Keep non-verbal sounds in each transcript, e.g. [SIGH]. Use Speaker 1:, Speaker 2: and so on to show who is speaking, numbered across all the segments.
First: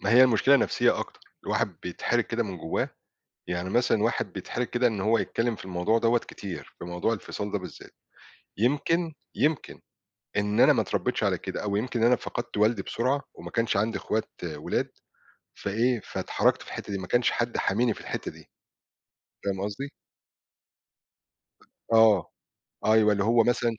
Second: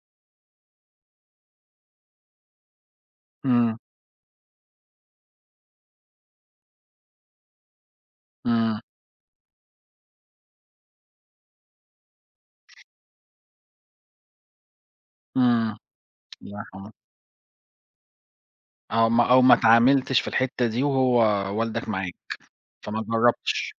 Speaker 1: ما هي المشكلة نفسيّة أكتر، الواحد بيتحرج كده من جوّاه. يعني
Speaker 2: إمم.
Speaker 1: مثلًا الواحد بيتحرج كده إن هو يتكلّم في الموضوع دَوَّة كتير، في موضوع الفصاّل ده بالذات.
Speaker 2: إمم.
Speaker 1: يمكن، يمكن، إن أنا ما اتربيتش على كده، أو يمكن إن أنا فقدت والدي
Speaker 2: [SNIFFS]
Speaker 1: بسرعة، وما كانش عندي أخوات ولاد،
Speaker 2: إمم.
Speaker 1: فإيه، فاتحرجت في الحتّة
Speaker 2: [UNINTELLIGIBLE]
Speaker 1: دي، ما كانش حد حاميني في الحتّة دي،
Speaker 2: أو ما أو ما
Speaker 1: فاهم قصدي؟
Speaker 2: اتعاملتش في الحتة دي وهو والدك معاك،
Speaker 1: آه.
Speaker 2: فما
Speaker 1: أيوَه، اللي هو مثلًا،
Speaker 2: جربتش.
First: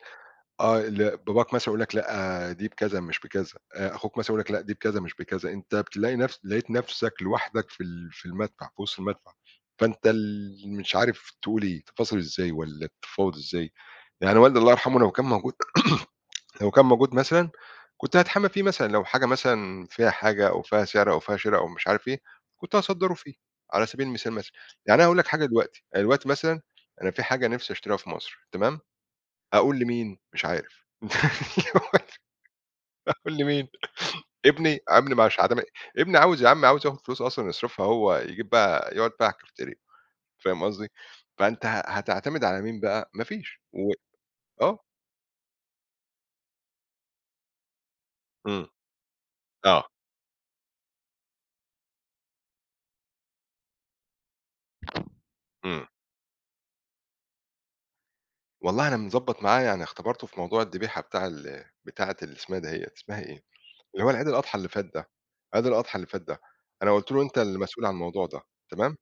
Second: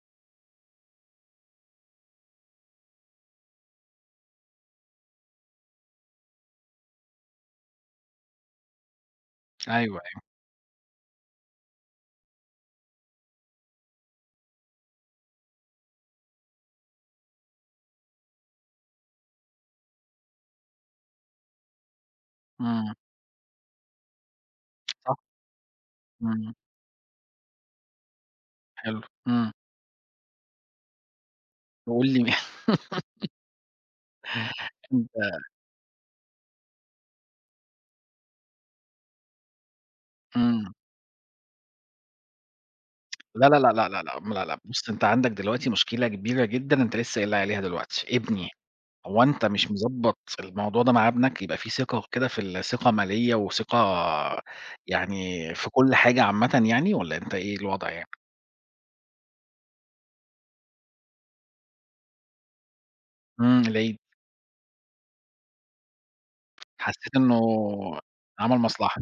Speaker 1: آه، اللي باباك مثلًا يقول لك لأ، دي بكذا مش بكذا، آآ، أخوك مثلًا يقول لك، لأ، دي بكذا مش بكذا، أنت بتلاقي نفسك لقيت نفْسك لوحدك في ال في المدفع، في وسط المدفع
Speaker 2: أيوه،
Speaker 1: فأنت
Speaker 2: أيوه.
Speaker 1: ال مش عارف تقول إيه، تفاصل إزاي والّا بتتفاوض إزاي. يعني والدي الله يرحمه لو كان موجود، [CLEARS THROAT] لو كان موجود مثلًا، كنت هاتحامى فيه مثلًا، لو حاجة مثلًا فيها حاجة أو فيها سعر أو فيها شرا أو مش عارف إيه، كنت
Speaker 2: إمم.
Speaker 1: هاصدّره فيها، على سبيل المثال مثلًا. يعني أنا
Speaker 2: صح.
Speaker 1: هاقول لك حاجة دلوقتي. دلوقتي
Speaker 2: إمم.
Speaker 1: مثلًا أنا في حاجة نفْسي أشتريها في مصر، تمام؟
Speaker 2: حلو، إمم.
Speaker 1: أقول لمين، مش عارف. [LAUGHS] أيوه،
Speaker 2: وقُل لي [LAUGHS]
Speaker 1: أقول لمين؟ ابني؟
Speaker 2: إنت
Speaker 1: ابني مش عدا م ابني عاوز يا عم، عاوز ياخد فلوس أصلًا يصرفها هو، يجيب بيها يقعد بيها على الكافتيريا. فاهم
Speaker 2: إمم.
Speaker 1: قصدي؟ فأنت ه هتعتمد على مين بقى؟ ما
Speaker 2: لأ، لأ،
Speaker 1: فيش.
Speaker 2: لأ،
Speaker 1: و
Speaker 2: لأ، لأ، م لأ، لأ،
Speaker 1: آه.
Speaker 2: بُص، أنت عندك دلوقتي مشكلة كبيرة جدًا، أنت لسّه قايل لي عليها دلوقتي، ابني،
Speaker 1: إمم،
Speaker 2: هو أنت مش
Speaker 1: آه.
Speaker 2: مضبط الموضوع ده مع ابنك؟ يبقى فيه ثقة كده في ثقة مالية وثقة يعني في
Speaker 1: إمم.
Speaker 2: كل حاجة عامةً يعني، والّا أنت إيه الوضع يعني؟
Speaker 1: والله أنا مضبط معاه، يعني اختبرته في موضوع الدبيحة بتاع ال بتاعّة اللي اسمها دهيّة، اسمها إيه؟
Speaker 2: إمم، العيد.
Speaker 1: اللي هو العيد الأضحى اللي فات ده، عيد الأضحى اللي فات ده، أنا قُلت
Speaker 2: حسيت
Speaker 1: له: "أنت
Speaker 2: إنّه
Speaker 1: اللي مسؤول عن الموضوع ده،
Speaker 2: عمل
Speaker 1: تمام؟"
Speaker 2: مصلحة.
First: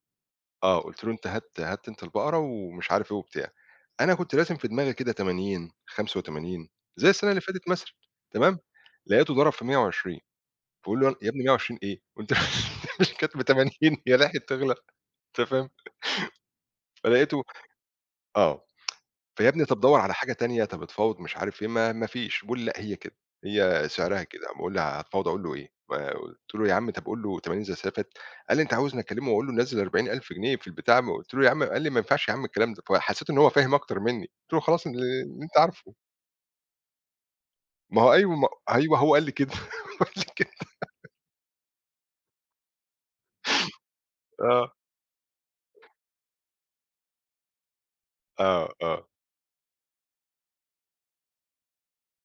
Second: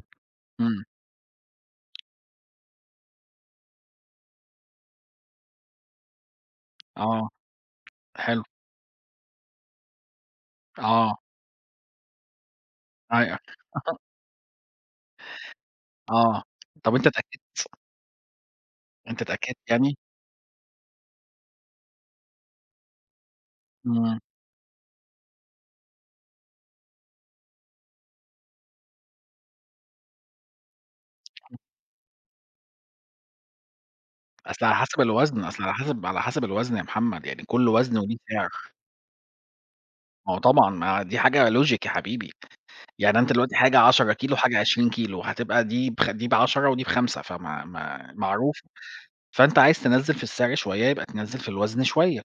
Speaker 1: آه،
Speaker 2: إمم.
Speaker 1: قُلت له: "أنت هات هات أنت البقرة." ومش عارف إيه وبتاع، أنا كنت راسم في دماغي كده 80، 85 زي السنة
Speaker 2: آه،
Speaker 1: اللي فاتت مثلًا،
Speaker 2: حلو.
Speaker 1: تمام؟ لقيته ضرب في 120، فباقول له: "ي
Speaker 2: آه.
Speaker 1: يا ابني 120 إيه؟! وأن مش كانت
Speaker 2: أيوه.
Speaker 1: ب80،
Speaker 2: [CHUCKLES]
Speaker 1: هي لحقت تغلى؟" أنت فاهم؟
Speaker 2: آه، طَب أنت
Speaker 1: فلقيته
Speaker 2: اتأكدت؟
Speaker 1: آه
Speaker 2: أنت
Speaker 1: [TSK] "فيا
Speaker 2: اتأكدت
Speaker 1: ابني طَب
Speaker 2: يعني؟
Speaker 1: دوّر على حاجة تانية، طَب اتفاوض." مش عارف إيه، ما ما فيش. بيقول لي: "لأ، هي كده، هي
Speaker 2: إمم.
Speaker 1: سعرها كده، ب قل لي هاتفاوض أقول له إيه؟" آآ، قُلت له: "يا عم طَب قل له 80 زي السنة اللي فاتت." قال لي: "أنت عاوزني أكلمه وأقول له نزل 40.000 جنيه في البتاع؟!" ما قُلت له يا
Speaker 2: [UNINTELLIGIBLE]
Speaker 1: عم قال لي: "ما ينفعش يا عم الكلام ده." فحسيت إن هو فاهم أكتر مِنّي. قُلت له:
Speaker 2: أصل على
Speaker 1: "خلاص، ال
Speaker 2: حسب
Speaker 1: اللي
Speaker 2: الوزن،
Speaker 1: أنت
Speaker 2: أصل على
Speaker 1: عارفه."
Speaker 2: حسب على حسب الوزن يا محمد، يعني كل وزن
Speaker 1: ما هو
Speaker 2: وليه
Speaker 1: أيوه، ما
Speaker 2: سعر.
Speaker 1: أيوه، هو قال لي كده، [LAUGHS] قال لي
Speaker 2: ما هو
Speaker 1: كده.
Speaker 2: طبعًا، ما دي حاجة logic يا حبيبي، يعني أنت دلوقتي حاجة 10 كيلو، وحاجة
Speaker 1: آه.
Speaker 2: 20 كيلو، هتبقى دي بخ دي ب10 ودي ب5، فما م معروف،
Speaker 1: آه، آه.
Speaker 2: فأنت عايز تنزِّل في السعر شويّة، يبقى تنزِّل في الوزن شويّة.